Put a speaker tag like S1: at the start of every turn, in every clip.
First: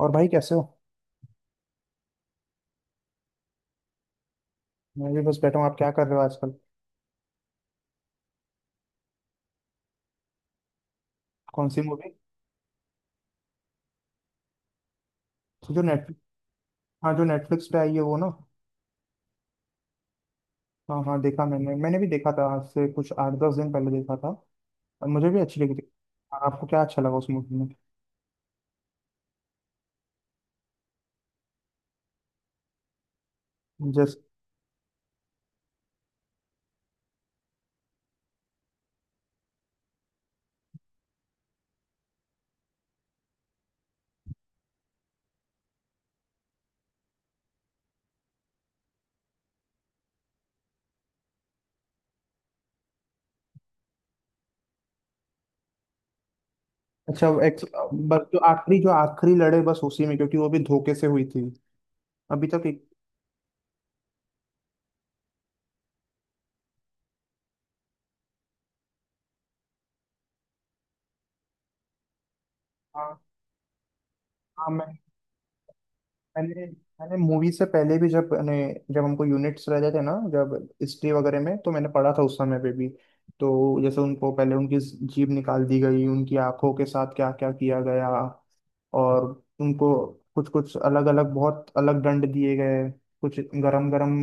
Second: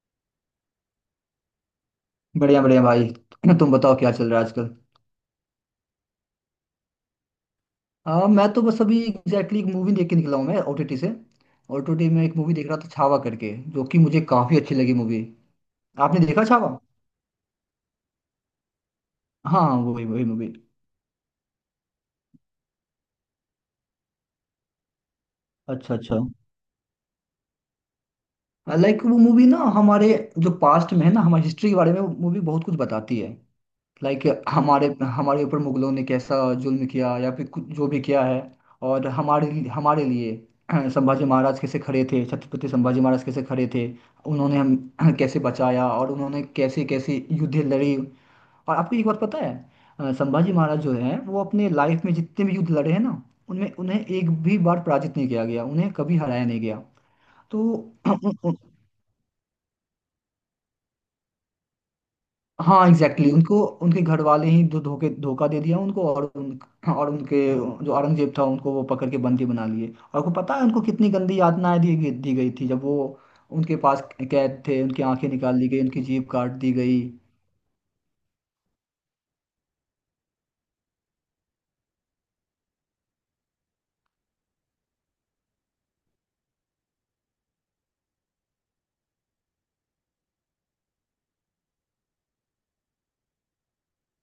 S1: और भाई कैसे हो?
S2: बढ़िया बढ़िया भाई। तुम बताओ, क्या चल रहा है आजकल?
S1: मैं भी बस बैठा हूँ। आप क्या कर रहे हो आजकल?
S2: मैं तो बस अभी एग्जैक्टली एक मूवी देख के निकला हूँ, मैं ओटीटी से।
S1: कौन सी
S2: ओटीटी
S1: मूवी?
S2: में एक मूवी देख रहा था, छावा करके, जो कि मुझे काफी अच्छी लगी मूवी।
S1: तो जो नेटफ्लिक्स।
S2: आपने देखा छावा?
S1: हाँ, जो नेटफ्लिक्स पे आई है वो ना।
S2: हाँ, वही वही मूवी।
S1: हाँ हाँ, देखा। मैंने मैंने भी देखा था, आज से कुछ 8-10 दिन पहले देखा था। और मुझे भी अच्छी लगी थी।
S2: अच्छा अच्छा।
S1: हाँ, आपको क्या अच्छा लगा उस मूवी में?
S2: लाइक वो मूवी ना हमारे, जो पास्ट में है ना, हमारी हिस्ट्री के बारे में मूवी बहुत कुछ बताती है।
S1: जस्ट।
S2: लाइक, हमारे हमारे ऊपर मुगलों ने कैसा जुल्म किया, या फिर कुछ जो भी किया है। और हमारे हमारे लिए, संभाजी महाराज कैसे खड़े थे, छत्रपति संभाजी महाराज कैसे खड़े थे। उन्होंने हम कैसे बचाया, और उन्होंने कैसे कैसे युद्ध लड़ी, और आपको एक बात पता है? संभाजी महाराज जो है वो अपने लाइफ में जितने भी युद्ध लड़े हैं ना, उनमें उन्हें एक भी बार पराजित नहीं किया गया, उन्हें कभी हराया नहीं गया।
S1: अच्छा, वो एक। बस जो
S2: तो
S1: आखिरी लड़े बस उसी में, क्योंकि वो भी धोखे से हुई थी। अभी तक एक।
S2: हाँ, एग्जैक्टली, उनको उनके घर वाले ही धो धोखे धोखा दे दिया उनको। और उनके जो औरंगजेब था, उनको वो पकड़ के बंदी बना लिए। और को पता है उनको कितनी गंदी यातनाएं दी गई थी, जब वो
S1: हाँ
S2: उनके पास कैद
S1: हाँ।
S2: थे। उनकी आंखें निकाल ली गई, उनकी जीभ काट
S1: मैंने
S2: दी गई।
S1: मैंने मूवी से पहले भी, जब मैंने, जब हमको यूनिट्स रहते थे ना, जब हिस्ट्री वगैरह में, तो मैंने पढ़ा था उस समय पे भी। तो जैसे उनको पहले उनकी जीभ निकाल दी गई, उनकी आंखों के साथ क्या क्या किया गया, और उनको कुछ कुछ अलग अलग बहुत अलग दंड दिए गए। कुछ गरम गरम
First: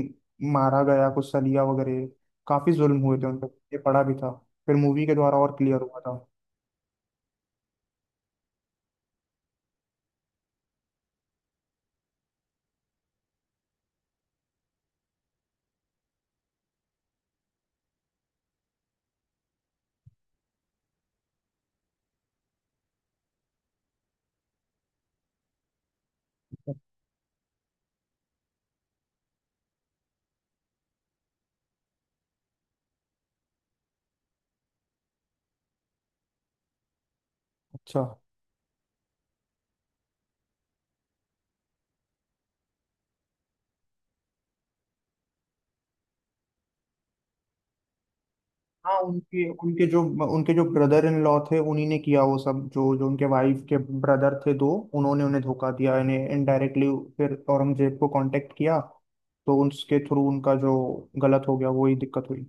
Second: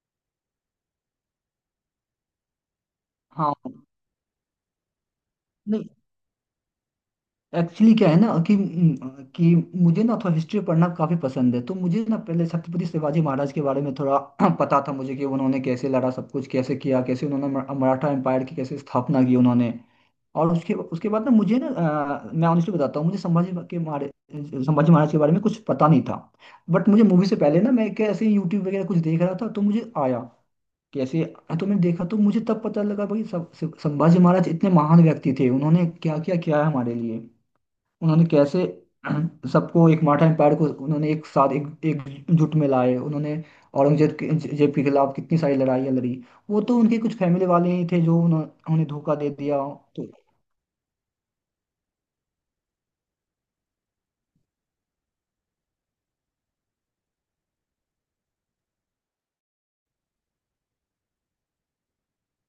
S1: मारा गया, कुछ सलिया वगैरह। काफी जुल्म हुए थे उन पर, ये
S2: हाँ।
S1: पढ़ा भी था। फिर मूवी के द्वारा और क्लियर
S2: नहीं,
S1: हुआ था।
S2: एक्चुअली क्या है ना कि मुझे ना थोड़ा हिस्ट्री पढ़ना काफी पसंद है, तो मुझे ना पहले छत्रपति शिवाजी महाराज के बारे में थोड़ा पता था मुझे, कि उन्होंने कैसे लड़ा, सब कुछ कैसे किया, कैसे उन्होंने मराठा एम्पायर की कैसे स्थापना की उन्होंने। और उसके उसके बाद ना मुझे ना, मैं ऑनेस्टली बताता हूँ, मुझे संभाजी महाराज के बारे में कुछ पता नहीं था। बट मुझे मूवी से पहले ना, मैं क्या ऐसे यूट्यूब वगैरह कुछ देख रहा था, तो मुझे आया कैसे। तो मैंने देखा, तो मुझे तब पता लगा भाई, सब सब- संभाजी महाराज इतने महान व्यक्ति थे, उन्होंने क्या क्या किया है हमारे लिए।
S1: अच्छा।
S2: उन्होंने कैसे सबको, एक मराठा एम्पायर को उन्होंने एक साथ एक एकजुट में लाए उन्होंने। औरंगजेब के खिलाफ कितनी सारी लड़ाइयाँ लड़ी। वो तो उनके कुछ फैमिली वाले ही थे जो उन्हें
S1: हाँ,
S2: धोखा दे
S1: उनके
S2: दिया।
S1: उनके जो,
S2: तो
S1: उनके जो ब्रदर इन लॉ थे उन्हीं ने किया वो सब, जो जो उनके वाइफ के ब्रदर थे दो। उन्होंने उन्हें धोखा दिया इन्हें, इनडायरेक्टली फिर औरंगजेब को कांटेक्ट किया, तो उसके थ्रू उनका जो गलत हो गया वही दिक्कत हुई।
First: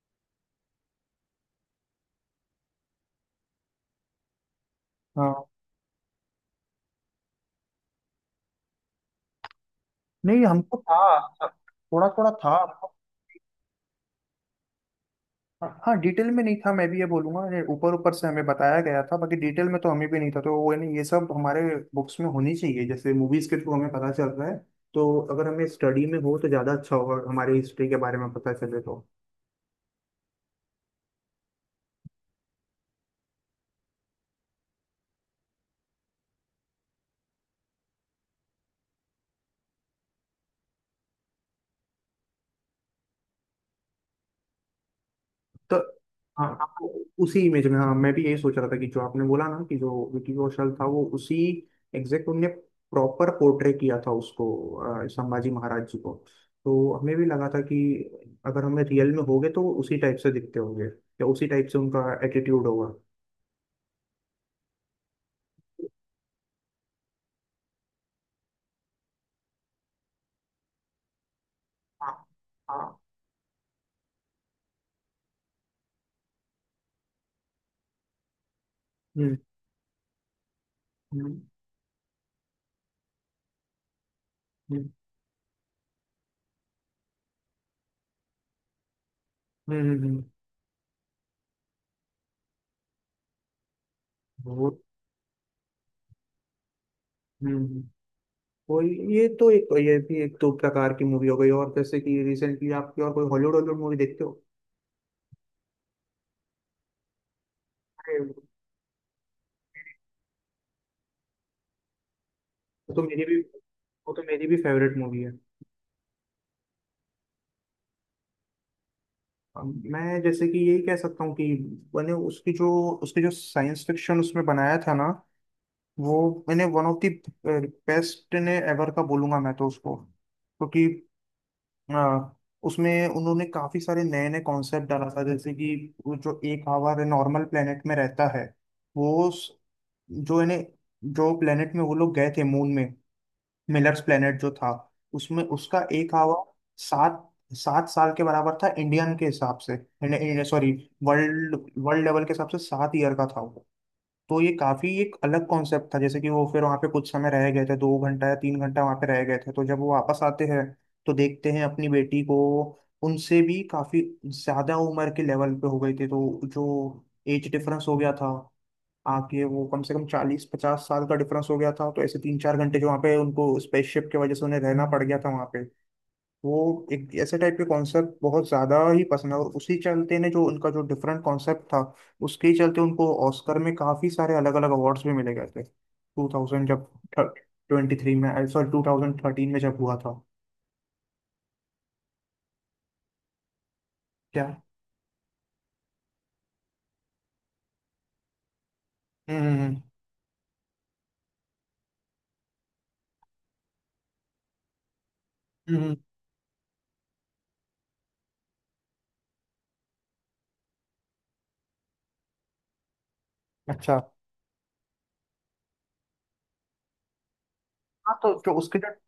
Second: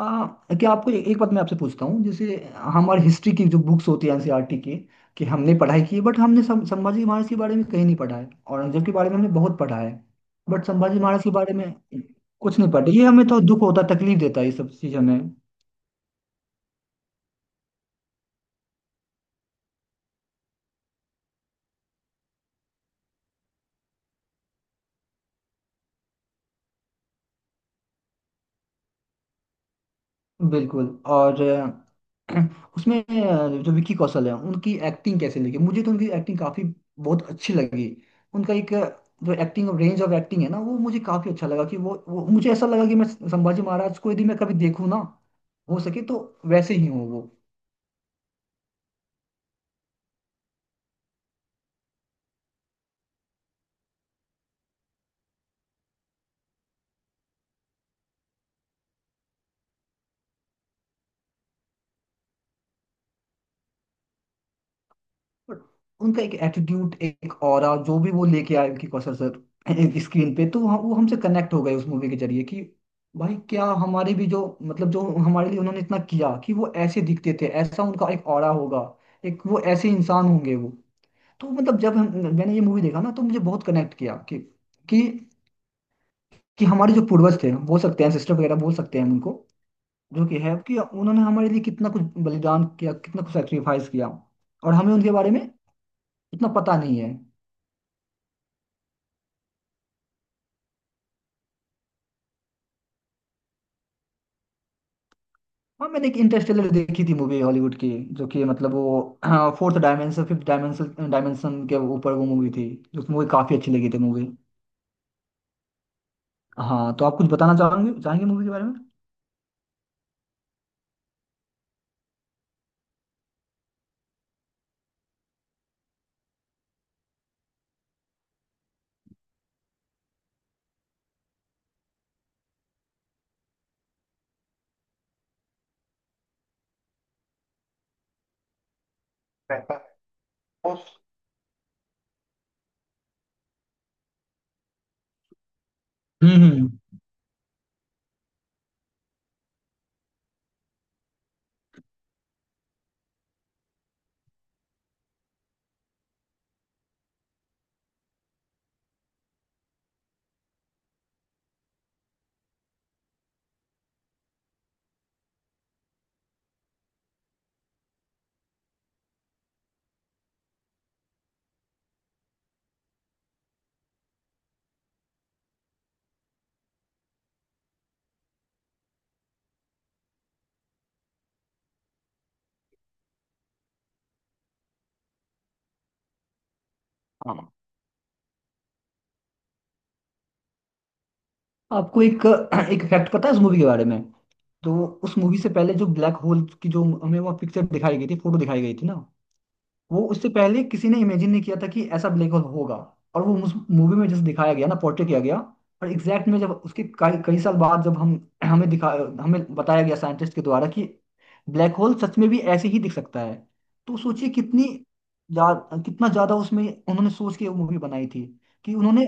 S2: आ, क्या आपको एक बात मैं आपसे पूछता हूँ, जैसे हमारे हिस्ट्री की जो बुक्स होती है एनसीईआरटी के, कि
S1: हाँ,
S2: हमने पढ़ाई की है, बट हमने संभाजी महाराज के बारे में कहीं नहीं पढ़ा है। औरंगजेब के बारे में हमने बहुत पढ़ा है।
S1: नहीं
S2: बट
S1: हमको था,
S2: संभाजी महाराज के बारे में
S1: थोड़ा थोड़ा था।
S2: कुछ नहीं पढ़ा, ये हमें तो दुख होता है, तकलीफ देता है ये सब चीज़ हमें।
S1: हाँ हाँ, डिटेल में नहीं था, मैं भी ये बोलूंगा। ये ऊपर ऊपर से हमें बताया गया था, बाकी डिटेल में तो हमें भी नहीं था। तो वो नहीं, ये सब हमारे बुक्स में होनी चाहिए, जैसे मूवीज के थ्रू हमें पता चल रहा है, तो अगर हमें स्टडी में हो तो ज़्यादा अच्छा होगा, हमारी हिस्ट्री के बारे में पता चले तो।
S2: बिल्कुल। और उसमें जो विकी कौशल है, उनकी एक्टिंग कैसे लगी, मुझे तो उनकी एक्टिंग काफी बहुत अच्छी लगी। उनका एक जो एक्टिंग, रेंज ऑफ एक्टिंग है ना, वो मुझे काफी अच्छा लगा कि वो मुझे ऐसा लगा कि मैं संभाजी महाराज को यदि मैं कभी देखूँ ना,
S1: तो
S2: हो सके तो
S1: हाँ,
S2: वैसे
S1: आपको
S2: ही हूँ वो।
S1: उसी इमेज में। हाँ, मैं भी यही सोच रहा था कि जो आपने बोला ना कि जो विकी कौशल था, वो उसी एग्जैक्ट उनने प्रॉपर पोर्ट्रे किया था उसको, संभाजी महाराज जी को। तो हमें भी लगा था कि अगर हमें रियल में होगे तो वो उसी टाइप से दिखते होंगे, या उसी टाइप से उनका एटीट्यूड होगा।
S2: बट उनका एक एटीट्यूड, एक ऑरा जो भी वो लेके आए विकी कौशल सर स्क्रीन पे, तो वो हमसे कनेक्ट हो गए उस मूवी
S1: हाँ
S2: के जरिए कि
S1: हाँ।
S2: भाई, क्या हमारे भी जो, मतलब जो हमारे लिए उन्होंने इतना किया कि वो ऐसे दिखते थे, ऐसा उनका एक ऑरा होगा,
S1: हम्म
S2: एक वो ऐसे इंसान होंगे वो।
S1: हम्म
S2: तो मतलब जब हम, मैंने ये मूवी देखा ना तो मुझे बहुत कनेक्ट किया कि
S1: हम्म
S2: कि कि हमारे जो पूर्वज थे बोल सकते हैं, सिस्टर वगैरह बोल सकते हैं हम उनको,
S1: हम्म हम्म,
S2: जो कि है कि उन्होंने हमारे लिए कितना कुछ बलिदान किया, कितना कुछ सेक्रीफाइस किया,
S1: वो।
S2: और हमें उनके बारे में इतना पता नहीं है।
S1: हम्म हम्म। कोई, ये तो एक, ये भी एक तो प्रकार की मूवी हो गई। और जैसे कि रिसेंटली आप कोई और कोई हॉलीवुड हॉलीवुड मूवी देखते
S2: हाँ, मैंने एक इंटरस्टेलर देखी थी मूवी, हॉलीवुड की, जो
S1: हो?
S2: कि मतलब वो, हाँ, fourth dimension, fifth dimension dimension के ऊपर वो मूवी थी,
S1: वो तो
S2: जो
S1: मेरी
S2: मूवी
S1: भी
S2: काफी अच्छी लगी थी
S1: वो तो
S2: मूवी।
S1: मेरी भी फेवरेट मूवी है।
S2: हाँ, तो आप कुछ बताना चाहोगे चाहेंगे मूवी के बारे में?
S1: मैं जैसे कि यही कह सकता हूँ कि मैंने उसकी जो, साइंस फिक्शन उसमें बनाया था ना, वो मैंने वन ऑफ द बेस्ट ने एवर का बोलूंगा मैं तो उसको, क्योंकि अ, उसमें उन्होंने काफी सारे नए नए कॉन्सेप्ट डाला था। जैसे कि वो जो एक आवर नॉर्मल प्लेनेट में रहता है, वो जो इन्हें,
S2: Thanos,
S1: जो प्लेनेट में वो लोग गए थे मून में, मिलर्स प्लेनेट जो था, उसमें उसका एक आवर
S2: हम्म हम्म।
S1: सात सात साल के बराबर था, इंडियन के हिसाब से, सॉरी, वर्ल्ड, वर्ल्ड लेवल के हिसाब से 7 ईयर का था वो। तो ये काफी एक अलग कॉन्सेप्ट था, जैसे कि वो फिर वहाँ पे कुछ समय रह गए थे, 2 घंटा या 3 घंटा वहाँ पे रह गए थे, तो जब वो वापस आते हैं तो देखते हैं अपनी बेटी को उनसे भी काफी ज्यादा उम्र के लेवल पे हो गई थी। तो जो एज डिफरेंस हो गया था, आके वो कम से कम 40-50 साल का डिफरेंस हो गया था। तो ऐसे 3-4 घंटे जो वहाँ पे उनको स्पेसशिप की वजह से उन्हें रहना पड़ गया था वहाँ पे। वो एक ऐसे टाइप के कॉन्सेप्ट बहुत ज्यादा ही पसंद है। और उसी चलते ने जो उनका जो डिफरेंट कॉन्सेप्ट था, उसके ही चलते उनको ऑस्कर में काफी सारे अलग अलग अवार्ड्स भी मिले गए थे, टू थाउजेंड जब
S2: हाँ,
S1: ट्वेंटी थ्री में, सॉरी, 2013 में जब हुआ था।
S2: आपको एक एक फैक्ट पता है उस मूवी के बारे में?
S1: क्या?
S2: तो उस मूवी से पहले, जो ब्लैक होल की जो हमें वो पिक्चर दिखाई गई थी, फोटो दिखाई गई थी ना,
S1: हम्म हम्म हम्म,
S2: वो उससे पहले किसी ने इमेजिन नहीं किया था कि ऐसा ब्लैक होल होगा। और वो उस मूवी में जैसे दिखाया गया ना, पोर्ट्रे किया गया,
S1: हम्म,
S2: और
S1: हम्म,
S2: एग्जैक्ट में जब उसके कई कई साल बाद जब हम, हमें दिखा हमें बताया गया साइंटिस्ट के द्वारा कि ब्लैक होल सच में भी ऐसे ही दिख सकता है। तो
S1: अच्छा।
S2: सोचिए जा, कितना ज्यादा उसमें उन्होंने सोच के वो मूवी बनाई
S1: हाँ,
S2: थी,
S1: तो
S2: कि उन्होंने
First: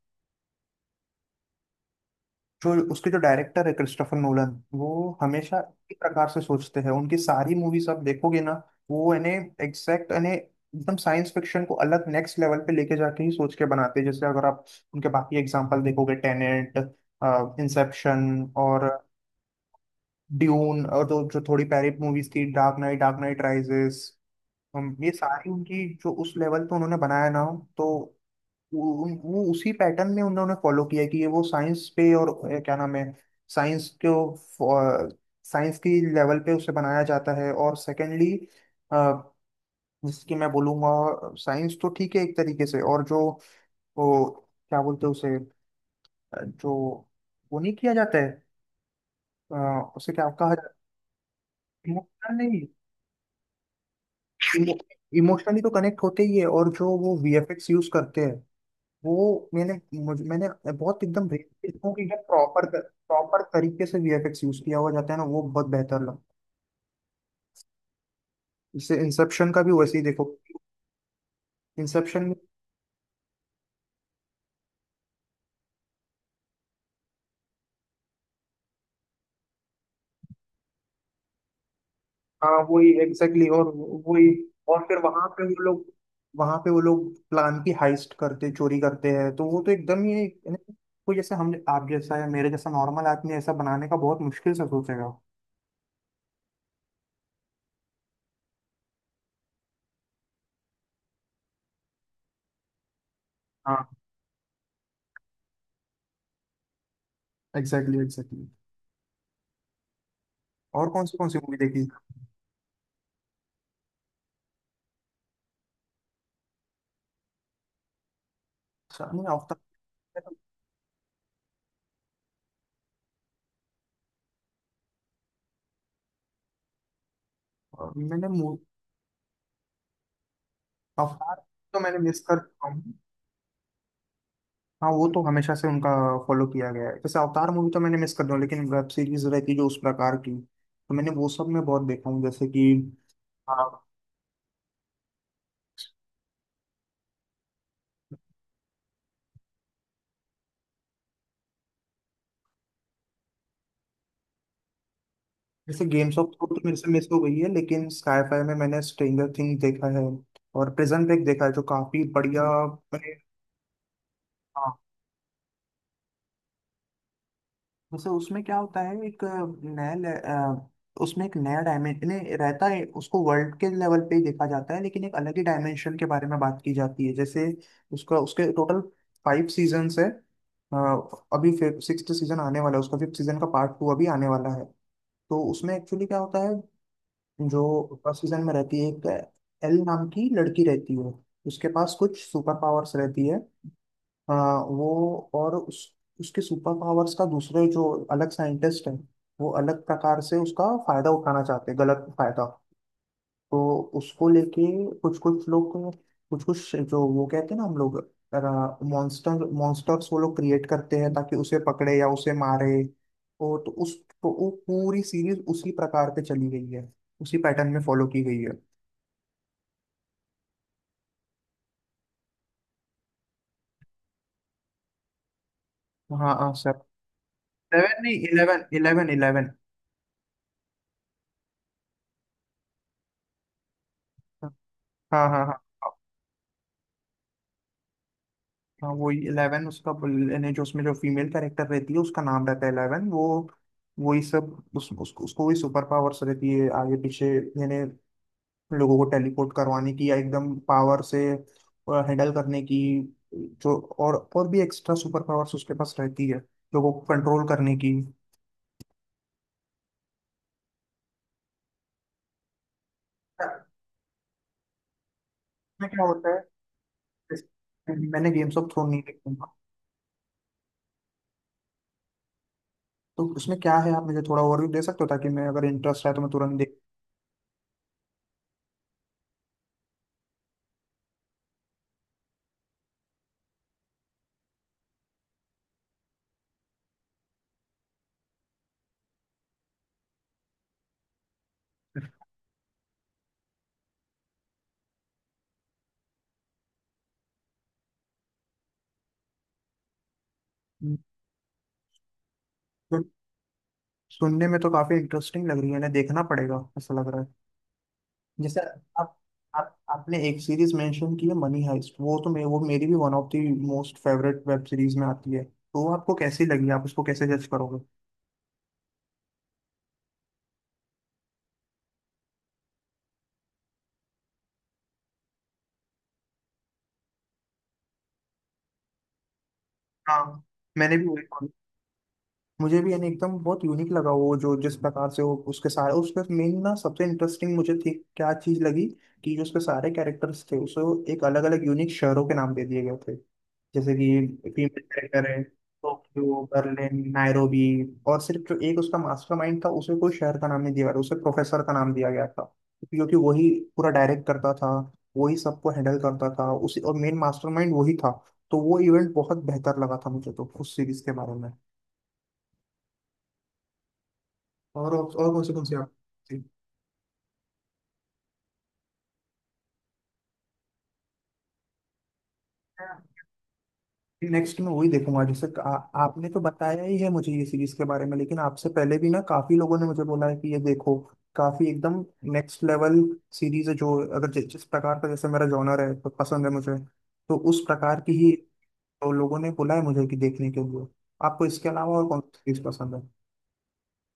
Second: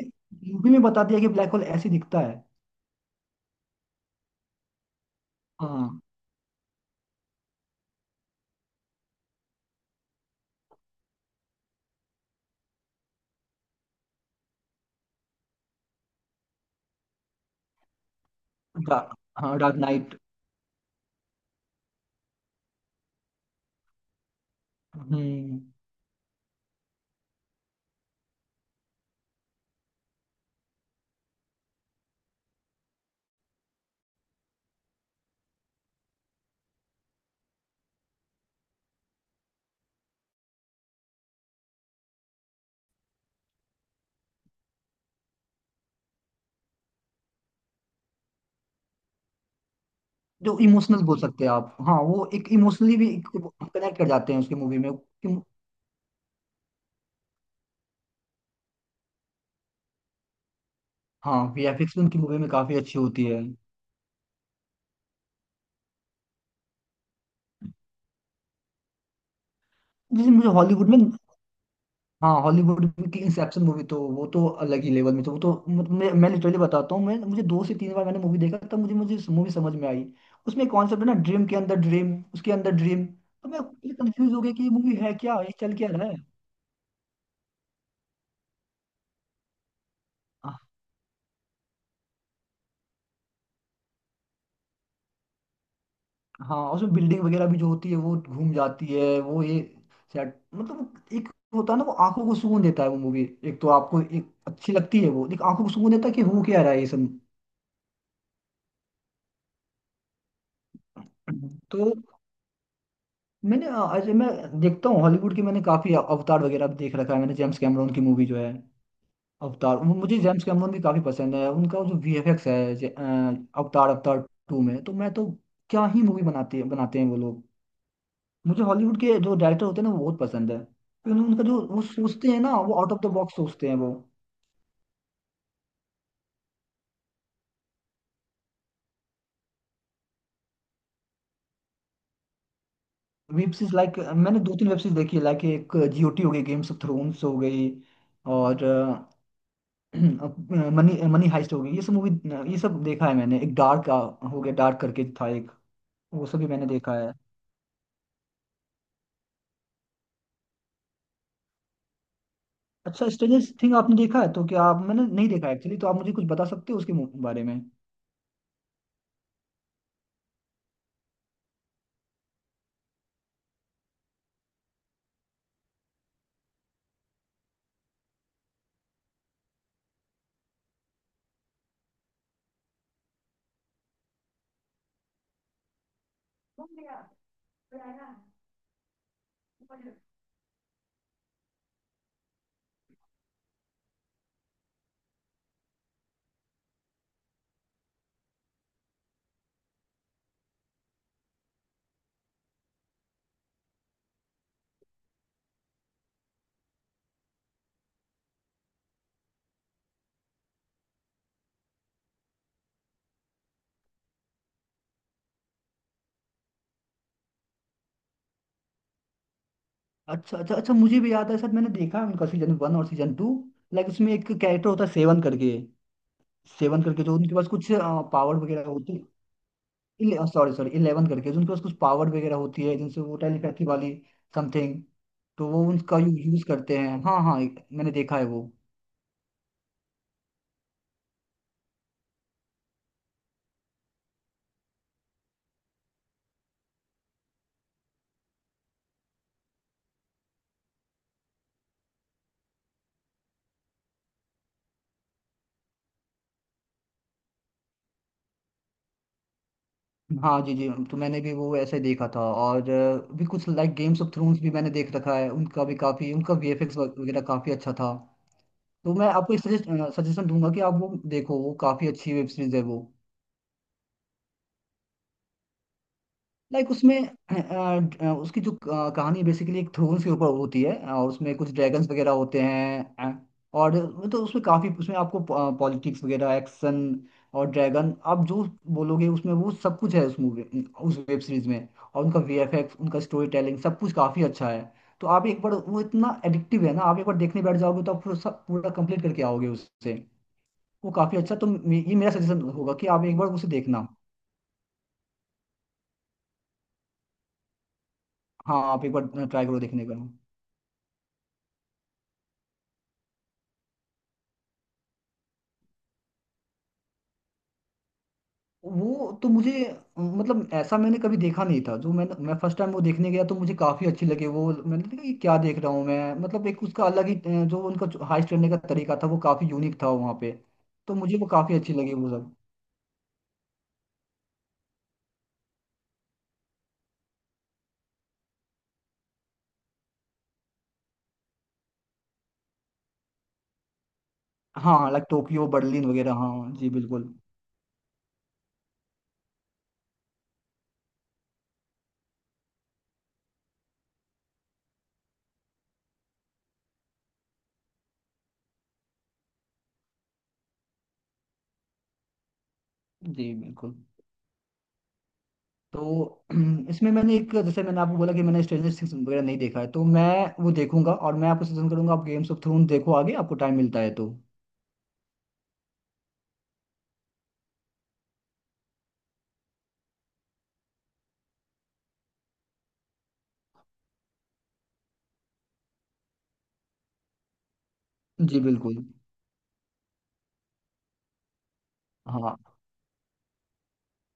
S2: मूवी में बता दिया कि ब्लैक होल ऐसे दिखता है।
S1: जो उसके जो डायरेक्टर है, क्रिस्टोफर नोलन, वो हमेशा एक
S2: हाँ।
S1: प्रकार से सोचते हैं। उनकी सारी मूवीज आप देखोगे ना, वो यानी एग्जैक्ट यानी एकदम साइंस फिक्शन को अलग नेक्स्ट लेवल पे लेके जाके ही सोच के बनाते हैं। जैसे अगर आप उनके बाकी एग्जांपल देखोगे, टेनेंट, इंसेप्शन और
S2: डा, हाँ, डार्क नाइट।
S1: ड्यून, और जो जो थोड़ी पहले मूवीज थी, Dark Knight, Dark Knight Rises, ये सारी
S2: हम्म।
S1: उनकी जो उस लेवल पे उन्होंने बनाया ना, तो वो उसी पैटर्न में उन्होंने फॉलो किया कि ये वो साइंस पे, और क्या नाम है, साइंस को साइंस की लेवल पे उसे बनाया जाता है। और सेकेंडली, जिसकी मैं बोलूँगा, साइंस तो ठीक है एक तरीके से, और जो वो क्या बोलते हैं उसे, जो वो नहीं किया जाता है, उसे क्या कहा
S2: जो
S1: जाता
S2: इमोशनल बोल सकते हैं आप,
S1: है?
S2: हाँ, वो
S1: इमोशनल
S2: एक
S1: नहीं,
S2: इमोशनली भी कनेक्ट कर जाते हैं उसकी मूवी में कि।
S1: इमोशनली तो कनेक्ट होते ही है। और जो वो वीएफएक्स यूज करते हैं वो मैंने, मुझे मैंने बहुत एकदम
S2: हाँ,
S1: basic देखूं
S2: वीएफएक्स भी
S1: कि
S2: उनकी
S1: एकदम
S2: मूवी में
S1: प्रॉपर
S2: काफी अच्छी होती
S1: प्रॉपर
S2: है।
S1: तरीके से वीएफएक्स यूज किया हुआ जाता है ना, वो बहुत बेहतर लगा। इससे इंसेप्शन का भी वैसे ही देखो।
S2: जैसे मुझे हॉलीवुड में,
S1: इंसेप्शन में,
S2: हाँ, हॉलीवुड की इंसेप्शन मूवी तो वो तो अलग ही लेवल में, तो वो तो मैं लिटरली बताता हूँ मैं, मुझे 2 से 3 बार मैंने मूवी देखा तब मुझे मुझे मूवी समझ में आई। उसमें कॉन्सेप्ट है ना, ड्रीम के अंदर ड्रीम, उसके
S1: हाँ
S2: अंदर
S1: वही
S2: ड्रीम,
S1: एग्जैक्टली।
S2: तो मैं
S1: और वही,
S2: कंफ्यूज हो गया कि ये
S1: और
S2: मूवी
S1: फिर
S2: है क्या, ये चल क्या रहा
S1: वहां पे वो लोग प्लान की हाइस्ट करते, चोरी करते हैं, तो वो तो एकदम ही,
S2: है।
S1: यानी कोई जैसे हम आप जैसा या मेरे जैसा नॉर्मल आदमी ऐसा बनाने का बहुत मुश्किल से सोचेगा।
S2: हाँ, उसमें बिल्डिंग वगैरह भी जो होती है वो घूम जाती है वो, ये सेट मतलब एक होता है ना, वो आंखों को सुकून देता है वो मूवी। एक तो
S1: हाँ
S2: आपको एक अच्छी लगती है वो, एक आंखों को सुकून देता है कि हो क्या रहा है ये सब।
S1: Exactly exactly. और कौन सी मूवी देखी?
S2: तो मैंने अजय मैं देखता हूँ हॉलीवुड की, मैंने काफी अवतार वगैरह भी देख रखा है, मैंने जेम्स कैमरॉन की मूवी जो है
S1: अच्छा, नहीं आफ्ताब।
S2: अवतार, मुझे जेम्स कैमरॉन भी काफी पसंद है, उनका वो जो वीएफएक्स है, अवतार अवतार टू में तो मैं तो, क्या ही मूवी बनाती है बनाते हैं वो लोग।
S1: मैंने
S2: मुझे हॉलीवुड के जो डायरेक्टर होते हैं ना वो बहुत पसंद है, क्योंकि
S1: अवतार
S2: उनका जो
S1: तो
S2: वो
S1: मैंने मिस
S2: सोचते
S1: कर
S2: हैं ना,
S1: चुका
S2: वो आउट
S1: हूँ।
S2: ऑफ द बॉक्स सोचते हैं वो।
S1: हाँ, वो तो हमेशा से उनका फॉलो किया गया है। जैसे अवतार मूवी तो मैंने मिस कर दिया, लेकिन वेब सीरीज रहती है जो उस प्रकार की, तो मैंने वो सब मैं बहुत देखा हूँ जैसे कि,
S2: वेब
S1: हाँ
S2: सीरीज, लाइक, मैंने दो तीन वेब सीरीज देखी है, लाइक, एक जीओटी हो गई, गेम्स ऑफ थ्रोन्स हो गई, और मनी मनी हाइस्ट हो गई, ये सब मूवी, ये सब देखा है मैंने। एक डार्क हो गया, डार्क करके था एक।
S1: जैसे गेम्स
S2: वो
S1: ऑफ
S2: सब भी
S1: थ्रोन तो
S2: मैंने
S1: मेरे से
S2: देखा
S1: मिस
S2: है।
S1: हो गई है, लेकिन स्काईफाई में मैंने स्ट्रेंजर थिंग्स देखा है और प्रिजन ब्रेक देखा है जो काफी बढ़िया।
S2: अच्छा,
S1: मैंने,
S2: स्ट्रेंजर थिंग आपने देखा है, तो क्या
S1: हाँ,
S2: आप, मैंने नहीं देखा एक्चुअली, तो आप मुझे कुछ बता सकते हो उसके बारे में?
S1: वैसे उसमें क्या होता है? एक नया उसमें एक नया डायमेंशन रहता है, उसको वर्ल्ड के लेवल पे ही देखा जाता है, लेकिन एक अलग ही डायमेंशन के बारे में बात की जाती है। जैसे उसका, उसके टोटल 5 सीजन्स है। अ, अभी फिर सिक्स्थ सीजन आने वाला है, उसका फिफ्थ सीजन का पार्ट टू अभी आने वाला है। तो उसमें एक्चुअली क्या होता है, जो फर्स्ट सीजन में रहती है एक, एल नाम की लड़की रहती है, उसके पास कुछ सुपर पावर्स रहती है। हाँ वो, और उस, उसके सुपर पावर्स का दूसरे जो अलग साइंटिस्ट हैं, वो अलग प्रकार से उसका फायदा उठाना चाहते हैं, गलत फायदा। तो उसको लेके कुछ कुछ लोग को- कुछ कुछ जो वो कहते हैं ना, हम लोग मॉन्स्टर, मॉन्स्टर्स वो लोग क्रिएट करते हैं ताकि उसे पकड़े या उसे मारे। वो तो उस तो वो पूरी सीरीज उसी प्रकार पे चली गई है, उसी पैटर्न में फॉलो की गई है।
S2: अच्छा अच्छा अच्छा, मुझे भी याद है सर, मैंने देखा है उनका सीजन 1 और सीजन 2। लाइक उसमें एक कैरेक्टर होता है सेवन करके
S1: हाँ हाँ सर,
S2: सेवन करके जो उनके पास कुछ
S1: 11 नहीं,
S2: पावर
S1: इलेवन
S2: वगैरह होती
S1: इलेवन इलेवन।
S2: है। सॉरी सॉरी, इलेवन करके जो उनके पास कुछ पावर वगैरह होती है, जिनसे वो टेलीपैथी वाली समथिंग,
S1: हाँ हाँ
S2: तो वो
S1: हाँ
S2: उनका यूज करते हैं। हाँ हाँ, मैंने देखा है वो।
S1: हाँ। वो इलेवन, उसका ने जो उसमें जो फीमेल कैरेक्टर रहती है उसका नाम रहता है इलेवन। वो वही सब उस, उसको उसको वही सुपर पावर्स रहती है आगे पीछे, यानी लोगों को टेलीपोर्ट करवाने की या एकदम पावर से हैंडल करने की, जो और भी एक्स्ट्रा सुपर पावर्स उसके पास रहती है, लोगों को कंट्रोल करने की।
S2: हाँ जी जी, तो मैंने भी वो ऐसे देखा था, और भी कुछ लाइक गेम्स ऑफ थ्रोन्स भी मैंने देख रखा है, उनका भी
S1: उसमें क्या
S2: काफ़ी,
S1: होता
S2: उनका वीएफएक्स वगैरह काफ़ी अच्छा था।
S1: है, मैंने गेम्स ऑफ थ्रोन
S2: तो
S1: नहीं
S2: मैं आपको
S1: देखा,
S2: सजेस्ट सजेशन दूंगा कि आप वो देखो, वो काफ़ी अच्छी वेब सीरीज है वो।
S1: तो उसमें क्या है, आप मुझे थोड़ा ओवरव्यू दे सकते हो ताकि मैं, अगर इंटरेस्ट है तो मैं तुरंत
S2: लाइक उसमें उसकी जो कहानी बेसिकली एक थ्रोन्स के ऊपर होती है, और उसमें कुछ ड्रैगन्स वगैरह होते हैं, और तो उसमें काफ़ी, उसमें आपको पॉलिटिक्स वगैरह, एक्शन और ड्रैगन, आप जो बोलोगे उसमें वो सब कुछ है उस वेब सीरीज में। और उनका वीएफएक्स, उनका स्टोरी टेलिंग, सब कुछ काफ़ी अच्छा है। तो आप एक बार वो, इतना एडिक्टिव है ना, आप एक बार देखने बैठ जाओगे तो आप पूरा सब, पूरा कंप्लीट करके आओगे उससे। वो
S1: देख।
S2: काफ़ी अच्छा, तो ये मेरा सजेशन होगा कि आप एक बार उसे देखना।
S1: सुनने में तो काफी इंटरेस्टिंग लग रही है ना, देखना पड़ेगा ऐसा लग रहा है। जैसे
S2: हाँ, आप एक बार
S1: आप
S2: ट्राई करो
S1: आप
S2: देखने का।
S1: आपने एक सीरीज मेंशन की है, मनी हाइस्ट, वो तो वो मेरी भी one of the most favourite web series में आती है। तो वो आपको कैसी लगी, आप उसको कैसे जज करोगे?
S2: वो तो मुझे, मतलब ऐसा मैंने कभी देखा नहीं था, जो मैं फर्स्ट टाइम वो देखने गया तो मुझे काफी अच्छी लगी वो, मैंने देखा ये क्या देख रहा हूँ मैं, मतलब एक उसका अलग ही जो उनका हाइस्ट करने का तरीका था वो काफी यूनिक था वहाँ
S1: हाँ,
S2: पे। तो
S1: मैंने भी
S2: मुझे
S1: वही
S2: वो
S1: कहा।
S2: काफी अच्छी लगी वो सब।
S1: मुझे भी यानी एकदम बहुत यूनिक लगा वो, जो जिस प्रकार से वो उसके सारे, उसके मेन ना सबसे इंटरेस्टिंग मुझे थी, क्या चीज लगी, कि जो उसके सारे कैरेक्टर्स थे उसे एक अलग अलग यूनिक शहरों के नाम दे दिए गए थे, जैसे कि
S2: हाँ
S1: फीमेल
S2: हाँ, लाइक
S1: क्रेकर है
S2: टोक्यो बर्लिन वगैरह,
S1: टोक्यो,
S2: हाँ जी
S1: बर्लिन,
S2: बिल्कुल।
S1: नायरोबी। और सिर्फ जो एक उसका मास्टरमाइंड था, उसे कोई शहर का नाम नहीं दिया गया, उसे प्रोफेसर का नाम दिया गया था, क्योंकि वही पूरा डायरेक्ट करता था, वही सबको हैंडल करता था उसी, और मेन मास्टरमाइंड वही था। तो वो इवेंट बहुत बेहतर लगा था मुझे तो उस सीरीज के बारे में।
S2: जी बिल्कुल।
S1: और कौन सी कौन सी?
S2: तो इसमें मैंने एक, जैसे मैंने आपको बोला कि मैंने स्ट्रेंजर थिंग्स वगैरह नहीं देखा है, तो मैं वो देखूंगा, और मैं आपको सजेशन करूंगा आप गेम्स ऑफ थ्रोन देखो,
S1: आप,
S2: आगे आपको टाइम मिलता है तो।
S1: नेक्स्ट मैं वही देखूंगा। जैसे आपने तो बताया ही है मुझे ये सीरीज के बारे में, लेकिन आपसे पहले भी ना काफी लोगों ने मुझे बोला है कि ये देखो, काफी एकदम नेक्स्ट लेवल सीरीज है, जो अगर जिस प्रकार का, जैसे मेरा जॉनर है, तो पसंद है मुझे, तो उस प्रकार की ही,
S2: जी बिल्कुल।
S1: तो लोगों ने बोला है मुझे कि देखने के लिए। आपको इसके अलावा और कौन सी
S2: हाँ
S1: सीरीज पसंद है?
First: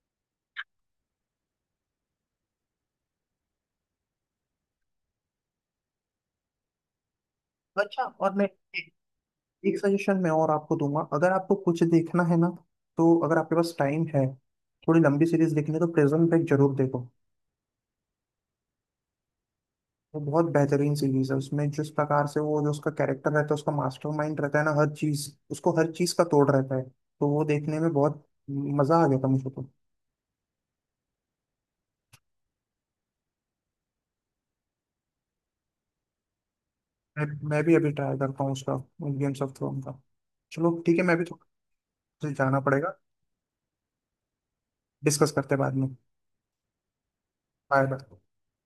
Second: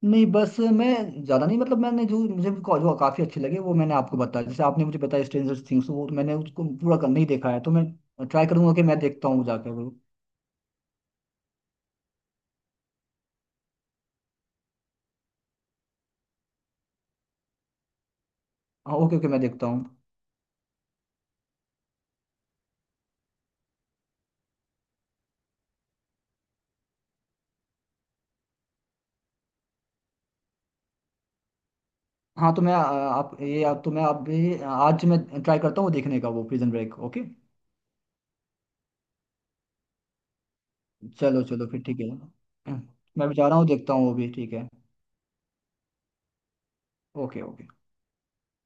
S2: नहीं, बस मैं ज़्यादा नहीं, मतलब मैंने जो मुझे जो काफ़ी अच्छे लगे वो मैंने आपको बताया, जैसे आपने मुझे बताया स्ट्रेंजर थिंग्स, वो तो मैंने उसको पूरा कर नहीं देखा है, तो
S1: अच्छा,
S2: मैं
S1: और
S2: ट्राई
S1: मैं
S2: करूंगा कि मैं देखता हूँ जाकर
S1: एक
S2: वो।
S1: सजेशन मैं और आपको दूंगा, अगर आपको कुछ देखना है ना, तो अगर आपके पास टाइम है, थोड़ी लंबी सीरीज देखनी है, तो प्रिजन ब्रेक जरूर देखो।
S2: हाँ ओके ओके, मैं देखता हूँ।
S1: वो बहुत बेहतरीन सीरीज है, उसमें जिस प्रकार से वो, जो उसका कैरेक्टर रहता है, उसका मास्टरमाइंड रहता है ना, हर चीज उसको, हर चीज का तोड़ रहता है। तो वो देखने में बहुत मजा आ गया था मुझे तो।
S2: हाँ, तो मैं आप ये, आप, तो मैं, आप भी, आज मैं ट्राई करता हूँ देखने का वो प्रिजन ब्रेक, ओके।
S1: मैं भी अभी ट्राई करता हूँ उसका, गेम्स ऑफ थ्रोन का। चलो ठीक है, मैं भी
S2: चलो
S1: थोड़ा,
S2: चलो फिर, ठीक है।
S1: मुझे जाना पड़ेगा।
S2: मैं भी जा रहा हूँ, देखता हूँ वो भी, ठीक है।
S1: डिस्कस करते हैं बाद में।
S2: Okay okay.
S1: Bye bye.